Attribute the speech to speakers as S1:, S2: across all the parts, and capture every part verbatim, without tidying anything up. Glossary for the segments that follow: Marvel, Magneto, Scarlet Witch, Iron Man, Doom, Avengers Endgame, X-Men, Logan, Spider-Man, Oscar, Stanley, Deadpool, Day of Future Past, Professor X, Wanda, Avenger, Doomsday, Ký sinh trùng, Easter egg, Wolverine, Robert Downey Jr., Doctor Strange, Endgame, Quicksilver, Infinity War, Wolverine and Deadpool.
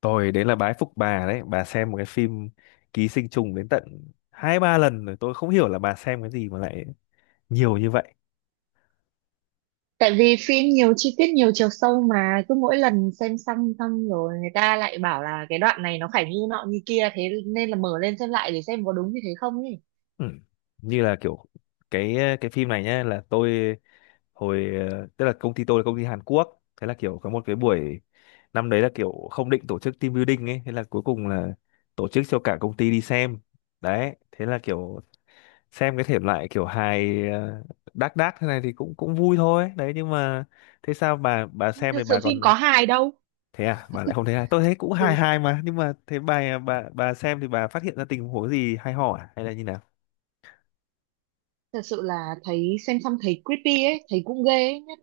S1: Tôi đấy là bái phục bà đấy, bà xem một cái phim Ký sinh trùng đến tận hai ba lần rồi, tôi không hiểu là bà xem cái gì mà lại nhiều như vậy.
S2: Tại vì phim nhiều chi tiết nhiều chiều sâu mà cứ mỗi lần xem xong xong rồi người ta lại bảo là cái đoạn này nó phải như nọ như kia, thế nên là mở lên xem lại để xem có đúng như thế không ấy.
S1: Ừ. Như là kiểu cái cái phim này nhá, là tôi hồi ờ, tức là công ty tôi là công ty Hàn Quốc, thế là kiểu có một cái buổi năm đấy là kiểu không định tổ chức team building ấy, thế là cuối cùng là tổ chức cho cả công ty đi xem. Đấy, thế là kiểu xem cái thể loại kiểu hài ờ, đác đác thế này thì cũng cũng vui thôi đấy, nhưng mà thế sao bà bà xem
S2: Thực
S1: thì
S2: sự
S1: bà
S2: phim
S1: còn
S2: có hài đâu.
S1: thế à, bà lại không thấy hài? Tôi thấy cũng hài
S2: Ừ,
S1: hài mà, nhưng mà thế bà bà bà xem thì bà phát hiện ra tình huống gì hay ho à, hay là như nào?
S2: thật sự là thấy xem xong thấy creepy ấy, thấy cũng ghê ấy. Nhất-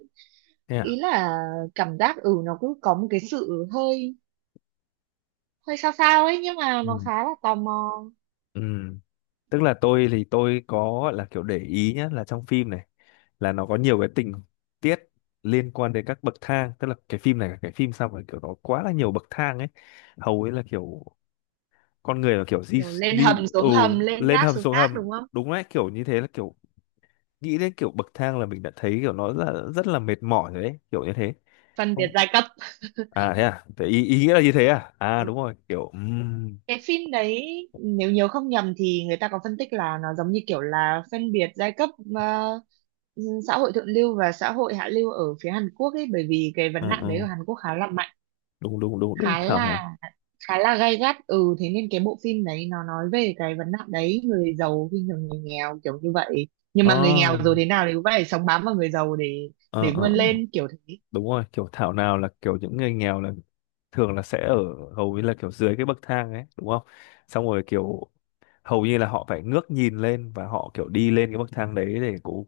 S1: Thế
S2: ý
S1: à.
S2: là cảm giác, ừ, nó cứ có một cái sự hơi hơi sao sao ấy nhưng mà nó
S1: Ừ.
S2: khá là tò mò.
S1: Ừ. Tức là tôi thì tôi có gọi là kiểu để ý nhá, là trong phim này là nó có nhiều cái tình tiết liên quan đến các bậc thang, tức là cái phim này là cái phim sao mà kiểu nó quá là nhiều bậc thang ấy, hầu ấy là kiểu con người là kiểu di
S2: Kiểu lên
S1: di
S2: hầm
S1: ừ,
S2: xuống hầm, lên
S1: lên
S2: gác
S1: hầm
S2: xuống
S1: xuống
S2: gác,
S1: hầm,
S2: đúng không?
S1: đúng đấy, kiểu như thế. Là kiểu nghĩ đến kiểu bậc thang là mình đã thấy kiểu nó rất là, rất là mệt mỏi rồi đấy, kiểu như thế.
S2: Phân biệt
S1: Không.
S2: giai cấp.
S1: À thế à, thế ý, ý nghĩa là như thế à? À đúng rồi kiểu. ừm,
S2: Cái phim đấy, nếu nhớ không nhầm thì người ta có phân tích là nó giống như kiểu là phân biệt giai cấp, ờ, xã hội thượng lưu và xã hội hạ lưu ở phía Hàn Quốc ấy, bởi vì cái
S1: ừ,
S2: vấn nạn đấy
S1: ừ,
S2: ở Hàn Quốc khá là mạnh,
S1: đúng đúng đúng đúng
S2: khá
S1: thảo
S2: là
S1: nào.
S2: khá là gay gắt. Ừ, thế nên cái bộ phim đấy nó nói về cái vấn nạn đấy, người giàu khi thường người nghèo kiểu như vậy. Nhưng mà người nghèo
S1: ờ
S2: rồi thế nào thì cũng phải sống bám vào người giàu để
S1: ờ
S2: để
S1: ờ
S2: vươn
S1: ờ,
S2: lên kiểu thế.
S1: đúng rồi, kiểu thảo nào là kiểu những người nghèo là thường là sẽ ở hầu như là kiểu dưới cái bậc thang ấy, đúng không, xong rồi kiểu hầu như là họ phải ngước nhìn lên và họ kiểu đi lên cái bậc thang đấy để cố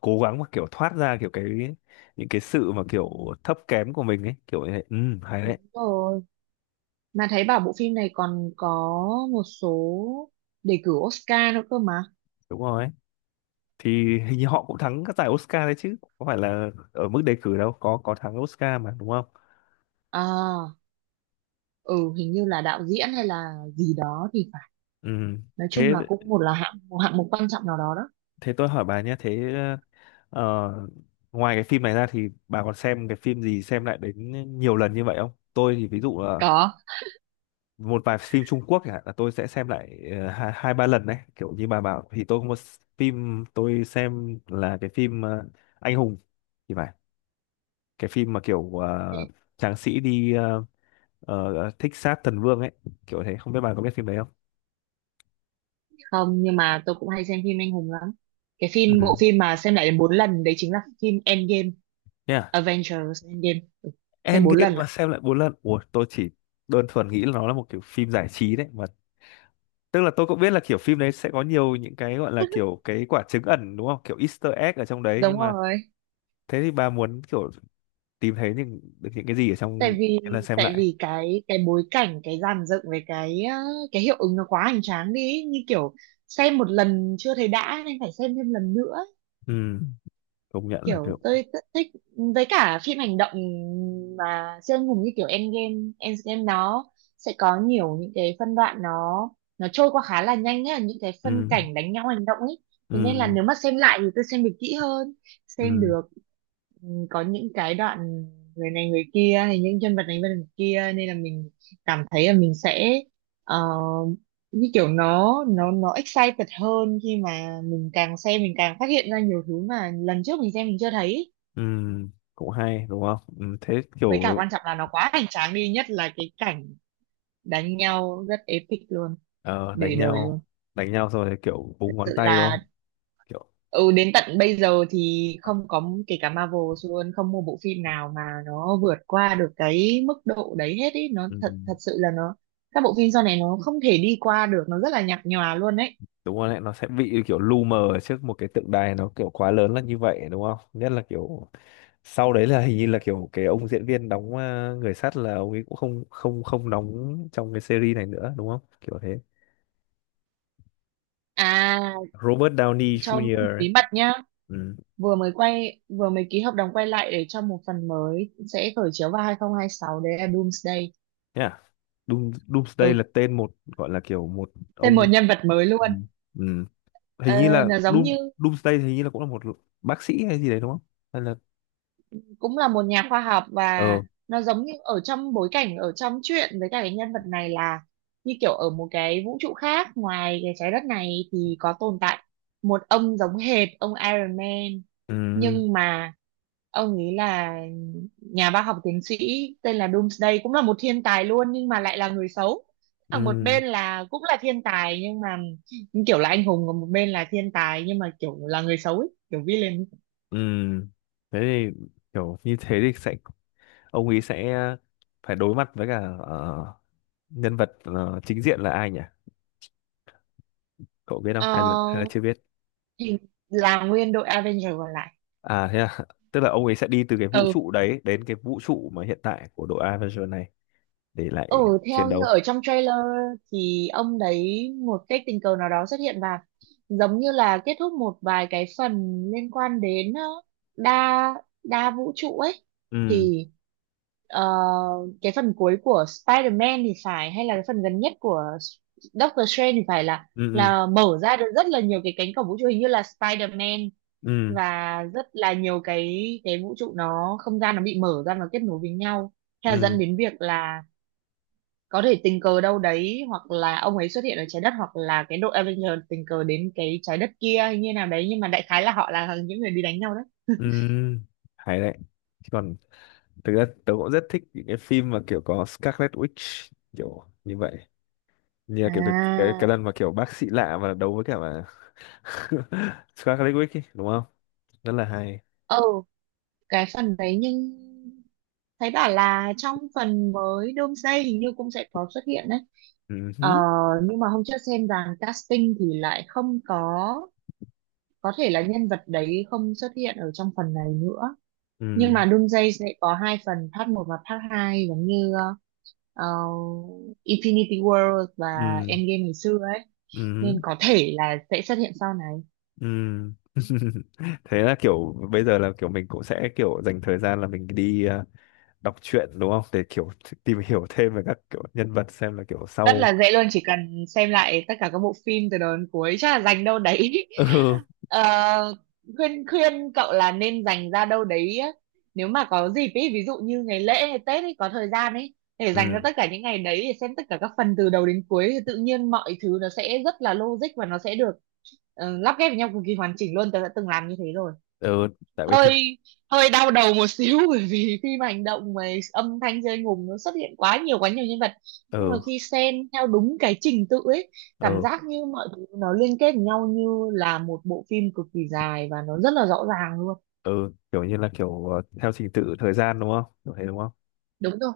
S1: cố gắng mà kiểu thoát ra kiểu cái những cái sự mà kiểu thấp kém của mình ấy, kiểu như thế. Ừ, hay
S2: Đúng
S1: đấy.
S2: rồi, mà thấy bảo bộ phim này còn có một số đề cử Oscar nữa cơ mà.
S1: Đúng rồi ấy. Thì hình như họ cũng thắng các giải Oscar đấy chứ, có phải là ở mức đề cử đâu, có có thắng Oscar mà, đúng không?
S2: À, ừ, hình như là đạo diễn hay là gì đó thì phải,
S1: Ừ.
S2: nói chung
S1: thế
S2: là cũng một là hạng, một hạng mục quan trọng nào đó đó.
S1: thế tôi hỏi bà nhé, thế ờ, ngoài cái phim này ra thì bà còn xem cái phim gì xem lại đến nhiều lần như vậy không? Tôi thì ví dụ là
S2: Có.
S1: một vài phim Trung Quốc chẳng hạn là tôi sẽ xem lại ờ, hai hai ba lần đấy, kiểu như bà bảo. Thì tôi có một phim tôi xem là cái phim ờ, Anh Hùng thì phải, cái phim mà kiểu
S2: Thế
S1: ờ, tráng sĩ đi ờ, ờ, ờ, thích sát thần vương ấy, kiểu thế, không biết bà có biết phim đấy không.
S2: không, nhưng mà tôi cũng hay xem phim anh hùng lắm. Cái phim, bộ
S1: Ừ.
S2: phim mà xem lại đến bốn lần đấy chính là phim Endgame.
S1: Yeah.
S2: Avengers Endgame, ừ, xem bốn
S1: Endgame
S2: lần
S1: mà
S2: lận.
S1: xem lại bốn lần? Ủa, tôi chỉ đơn thuần nghĩ là nó là một kiểu phim giải trí đấy mà, tức là tôi cũng biết là kiểu phim đấy sẽ có nhiều những cái gọi là kiểu cái quả trứng ẩn, đúng không, kiểu Easter egg ở trong đấy, nhưng
S2: Đúng
S1: mà
S2: rồi.
S1: thế thì bà muốn kiểu tìm thấy những được những cái gì ở
S2: tại
S1: trong
S2: vì
S1: cái lần xem
S2: tại
S1: lại?
S2: vì cái cái bối cảnh, cái dàn dựng với cái ờ, cái hiệu ứng nó quá hoành tráng đi, như kiểu xem một lần chưa thấy đã nên phải xem thêm lần nữa.
S1: Ừ, công nhận là
S2: Kiểu
S1: kiểu
S2: tôi rất thích, với cả phim hành động mà siêu anh hùng như kiểu Endgame. Endgame nó sẽ có nhiều những cái phân đoạn nó nó trôi qua khá là nhanh ấy, những cái
S1: ừ,
S2: phân cảnh đánh nhau hành động ấy. Thế nên là
S1: ừ,
S2: nếu mà xem lại thì tôi xem được kỹ hơn, xem
S1: ừ,
S2: được, ừ, có những cái đoạn người này người kia hay những nhân vật này nhân vật kia, nên là mình cảm thấy là mình sẽ ờ, như kiểu nó nó nó excited hơn, khi mà càng xem mình càng phát hiện ra nhiều thứ mà lần trước mình xem mình chưa thấy.
S1: ừ, cũng hay đúng không. Ừ, thế
S2: Với cả
S1: kiểu
S2: quan trọng là nó quá hoành tráng đi, nhất là cái cảnh đánh nhau rất epic luôn,
S1: ờ, đánh
S2: để đời luôn.
S1: nhau. Đánh nhau rồi thì kiểu
S2: Thật
S1: búng
S2: sự
S1: ngón tay đúng
S2: là,
S1: không, kiểu
S2: ừ, đến tận bây giờ thì không có, kể cả Marvel luôn, không một bộ phim nào mà nó vượt qua được cái mức độ đấy hết ý, nó
S1: ừ,
S2: thật, thật sự là nó, các bộ phim sau này nó không thể đi qua được, nó rất là nhạt nhòa luôn đấy.
S1: đúng rồi đấy, nó sẽ bị kiểu lu mờ ở trước một cái tượng đài nó kiểu quá lớn là như vậy đúng không, nhất là kiểu sau đấy là hình như là kiểu cái ông diễn viên đóng ờ, người sắt là ông ấy cũng không không không đóng trong cái series này nữa đúng không, kiểu thế,
S2: À,
S1: Robert Downey
S2: cho biết
S1: Junior
S2: một
S1: ấy.
S2: bí mật nhá.
S1: Ừ.
S2: Vừa mới quay, vừa mới ký hợp đồng quay lại để cho một phần mới sẽ khởi chiếu vào hai không hai sáu, đấy là Doomsday.
S1: Yeah. Doom, Doomsday
S2: Ừ,
S1: là tên một gọi là kiểu một
S2: tên một
S1: ông.
S2: nhân vật mới luôn.
S1: Ừ. Ừ.
S2: Ờ,
S1: Hình như là
S2: là giống
S1: Doom
S2: như
S1: Doomsday thì hình như là cũng là một bác sĩ hay gì đấy đúng không? Hay là
S2: cũng là một nhà khoa học, và
S1: ờ.
S2: nó giống như ở trong bối cảnh ở trong truyện, với cả cái nhân vật này là như kiểu ở một cái vũ trụ khác, ngoài cái trái đất này thì có tồn tại một ông giống hệt ông Iron Man,
S1: Ừ.
S2: nhưng mà ông ấy là nhà bác học tiến sĩ tên là Doomsday, cũng là một thiên tài luôn nhưng mà lại là người xấu. Ở một
S1: Ừ.
S2: bên là cũng là thiên tài, nhưng mà như kiểu là anh hùng, còn một bên là thiên tài nhưng mà kiểu là người xấu ấy, kiểu villain.
S1: Ừ. Thế thì kiểu như thế thì sẽ ông ấy sẽ phải đối mặt với cả ờ, nhân vật ờ, chính diện là ai nhỉ? Cậu biết không?
S2: Ờ,
S1: Hay là hay là chưa biết?
S2: thì là nguyên đội Avenger còn lại.
S1: À thế à. Tức là ông ấy sẽ đi từ cái vũ
S2: Ừ.
S1: trụ đấy đến cái vũ trụ mà hiện tại của đội Avenger này để lại
S2: Ừ,
S1: chiến
S2: theo như
S1: đấu.
S2: ở trong trailer thì ông đấy một cách tình cờ nào đó xuất hiện và giống như là kết thúc một vài cái phần liên quan đến ờ, đa đa vũ trụ ấy.
S1: Ừ.
S2: Thì ờ, cái phần cuối của Spider-Man thì phải, hay là cái phần gần nhất của Doctor Strange thì phải, là
S1: Ừ. Ừ.
S2: là mở ra được rất là nhiều cái cánh cổng vũ trụ, hình như là Spider-Man,
S1: Ừ.
S2: và rất là nhiều cái cái vũ trụ nó, không gian nó bị mở ra, nó kết nối với nhau, theo
S1: Ừ,
S2: dẫn đến việc là có thể tình cờ đâu đấy hoặc là ông ấy xuất hiện ở trái đất, hoặc là cái đội Avenger tình cờ đến cái trái đất kia hay như nào đấy, nhưng mà đại khái là họ là những người đi đánh nhau đấy.
S1: ừ, hay đấy. Chứ còn thực ra tớ cũng rất thích những cái phim mà kiểu có Scarlet Witch kiểu như vậy, như là kiểu cái cái,
S2: À,
S1: cái lần mà kiểu bác sĩ lạ mà đấu với cả mà Scarlet Witch ấy, đúng không, rất là hay.
S2: ừ, cái phần đấy. Nhưng thấy bảo là trong phần mới Doomsday hình như cũng sẽ có xuất hiện đấy.
S1: Ừ
S2: Ờ,
S1: hứ,
S2: nhưng mà hôm trước xem dàn casting thì lại không có, có thể là nhân vật đấy không xuất hiện ở trong phần này nữa. Nhưng
S1: ừ
S2: mà Doomsday sẽ có hai phần, part một và part hai, giống như ờ, Infinity War và
S1: ừ
S2: Endgame ngày xưa ấy,
S1: ừ
S2: nên có thể là sẽ xuất hiện sau này.
S1: ừ thế là kiểu bây giờ là kiểu mình cũng sẽ kiểu dành thời gian là mình đi ờ, đọc truyện đúng không, để kiểu tìm hiểu thêm về các kiểu nhân vật xem là kiểu
S2: Rất
S1: sau.
S2: là dễ luôn, chỉ cần xem lại tất cả các bộ phim từ đầu đến cuối, chắc là dành đâu đấy
S1: ừ
S2: Ờ, khuyên khuyên cậu là nên dành ra đâu đấy á. Nếu mà có dịp ý, ví dụ như ngày lễ hay Tết ấy, có thời gian ấy để dành ra
S1: ừ
S2: tất cả những ngày đấy để xem tất cả các phần từ đầu đến cuối, thì tự nhiên mọi thứ nó sẽ rất là logic, và nó sẽ được ờ, lắp ghép với nhau cực kỳ hoàn chỉnh luôn. Tớ đã từng làm như thế rồi.
S1: ừ tại vì thỉnh.
S2: Hơi hơi đau đầu một xíu, bởi vì khi mà hành động mà âm thanh rơi ngùng, nó xuất hiện quá nhiều, quá nhiều nhân vật, nhưng mà
S1: ừ
S2: khi xen theo đúng cái trình tự ấy, cảm
S1: ừ
S2: giác như mọi thứ nó liên kết với nhau như là một bộ phim cực kỳ dài, và nó rất là rõ ràng luôn.
S1: ừ kiểu như là kiểu ờ, theo trình tự thời gian đúng không, kiểu thế đúng không.
S2: Đúng rồi,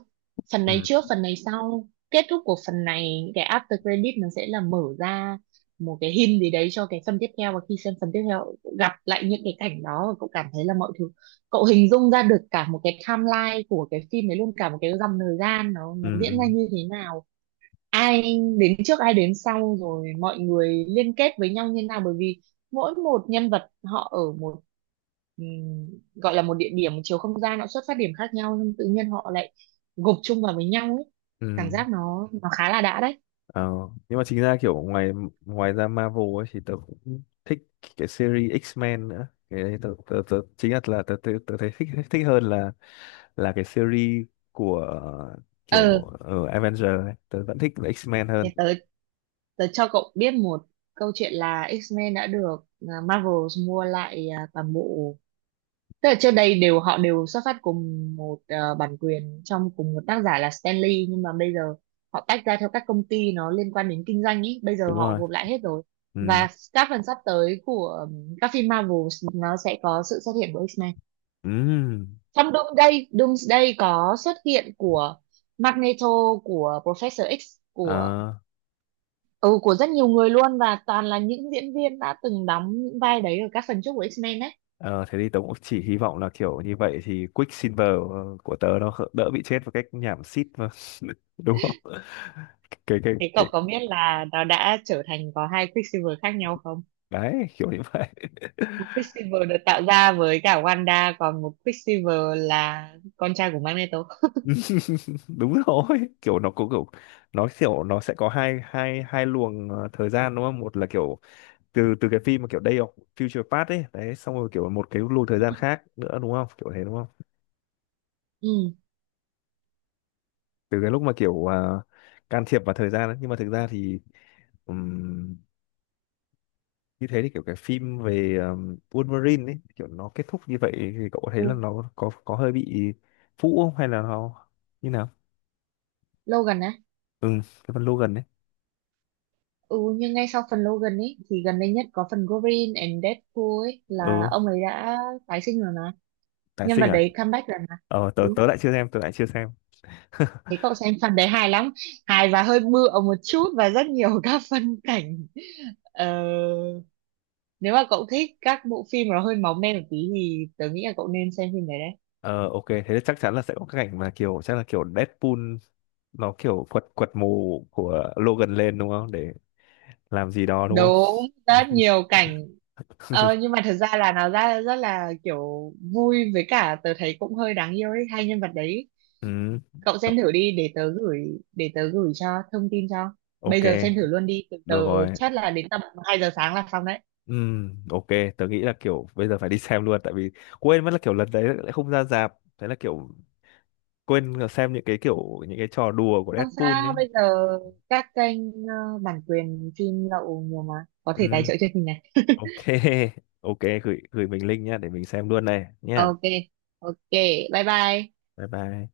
S2: phần này
S1: ừ
S2: trước phần này sau, kết thúc của phần này cái after credit nó sẽ là mở ra một cái hint gì đấy cho cái phần tiếp theo, và khi xem phần tiếp theo cậu gặp lại những cái cảnh đó, và cậu cảm thấy là mọi thứ, cậu hình dung ra được cả một cái timeline của cái phim đấy luôn, cả một cái dòng thời gian nó
S1: ừ
S2: nó diễn
S1: ừ
S2: ra như thế nào, ai trước ai đến sau, rồi mọi người liên kết với nhau như nào. Bởi vì mỗi một nhân vật họ ở một, ừm, gọi là một địa điểm, một chiều không gian, họ xuất phát điểm khác nhau, nhưng tự nhiên họ lại gộp chung vào với nhau ấy. Cảm
S1: ừ.
S2: giác nó nó khá là đã đấy.
S1: Ờ, nhưng mà chính ra kiểu ngoài ngoài ra Marvel ấy thì tớ cũng thích cái series X-Men nữa, cái đấy tớ, tớ, tớ chính là là tớ, tớ, tớ thấy thích thích hơn là là cái series của ờ, kiểu
S2: Ờ,
S1: uh, Avenger ấy, tớ vẫn thích là X-Men
S2: thì
S1: hơn.
S2: tớ tớ cho cậu biết một câu chuyện, là X-Men đã được, à, Marvel mua lại, à, toàn bộ. Tức là trước đây đều, họ đều xuất phát cùng một ờ, bản quyền, trong cùng một tác giả là Stanley, nhưng mà bây giờ họ tách ra theo các công ty, nó liên quan đến kinh doanh ý, bây giờ
S1: Đúng
S2: họ
S1: rồi.
S2: gộp lại hết rồi.
S1: Ừ.
S2: Và các phần sắp tới của ừm, các phim Marvel nó sẽ có sự xuất hiện của X-Men.
S1: Ừ.
S2: Trong Doomsday, Doomsday có xuất hiện của Magneto, của Professor X, của,
S1: Ờ.
S2: ừ, của rất nhiều người luôn, và toàn là những diễn viên đã từng đóng những vai đấy ở các phần trước của X-Men đấy.
S1: Ờ, thế thì tớ cũng chỉ hy vọng là kiểu như vậy thì Quicksilver ờ, của tớ nó khỡ- đỡ bị chết một cách nhảm xít mà. Đúng không? Cái cái
S2: Thế cậu
S1: cái
S2: có biết là nó đã trở thành có hai Quicksilver khác nhau không?
S1: đấy kiểu như vậy.
S2: Một Quicksilver được tạo ra với cả Wanda, còn một Quicksilver là con trai của Magneto.
S1: Đúng rồi, kiểu nó có kiểu nó kiểu nó sẽ có hai hai hai luồng ờ, thời gian đúng không? Một là kiểu từ từ cái phim mà kiểu Day of Future Past ấy, đấy xong rồi kiểu một cái luồng thời
S2: Ừ,
S1: gian khác nữa đúng không? Kiểu thế đúng không?
S2: ừ.
S1: Từ cái lúc mà kiểu ờ, can thiệp vào thời gian ấy. Nhưng mà thực ra thì như thế thì kiểu cái phim về um, Wolverine ấy kiểu nó kết thúc như vậy thì cậu có thấy là
S2: Ừ.
S1: nó có có hơi bị phũ không, hay là nó như nào?
S2: Logan á.
S1: Ừ, cái phần Logan ấy.
S2: Ừ, nhưng ngay sau phần Logan ấy thì gần đây nhất có phần Wolverine and Deadpool ấy, là
S1: Ừ.
S2: ông ấy đã tái sinh rồi mà,
S1: Tái
S2: nhân
S1: sinh
S2: vật
S1: à?
S2: đấy comeback rồi mà.
S1: Ờ, tớ
S2: Ừ,
S1: tớ lại chưa xem, tớ lại chưa xem.
S2: thế cậu xem phần đấy hài lắm, hài và hơi bựa một chút và rất nhiều các phân cảnh. Ờ, nếu mà cậu thích các bộ phim nó hơi máu me một tí thì tớ nghĩ là cậu nên xem phim đấy đấy.
S1: Ờ, ok, thế thì chắc chắn là sẽ có cái cảnh mà kiểu chắc là kiểu Deadpool nó kiểu quật quật mồ của Logan lên đúng không, để làm gì đó đúng không.
S2: Đúng, rất nhiều cảnh. Ờ, nhưng mà thật ra là nó ra rất là kiểu vui, với cả tớ thấy cũng hơi đáng yêu ấy, hai nhân vật đấy.
S1: Ừ,
S2: Cậu xem thử đi, để tớ gửi, để tớ gửi cho thông tin cho, bây
S1: ok,
S2: giờ xem thử luôn đi. Tớ tớ
S1: được rồi.
S2: chắc là đến tầm hai giờ sáng là xong đấy.
S1: Ừ, ok, tớ nghĩ là kiểu bây giờ phải đi xem luôn, tại vì quên mất là kiểu lần đấy lại không ra rạp, thế là kiểu quên xem những cái kiểu những cái trò đùa của
S2: Không
S1: Deadpool ấy.
S2: sao, bây giờ các kênh ờ, bản quyền phim lậu nhiều mà, có thể tài
S1: Ừ,
S2: trợ cho mình này
S1: ok. Ok, gửi gửi mình link nhá, để mình xem luôn này nhá.
S2: ok, ok, bye bye.
S1: Bye bye.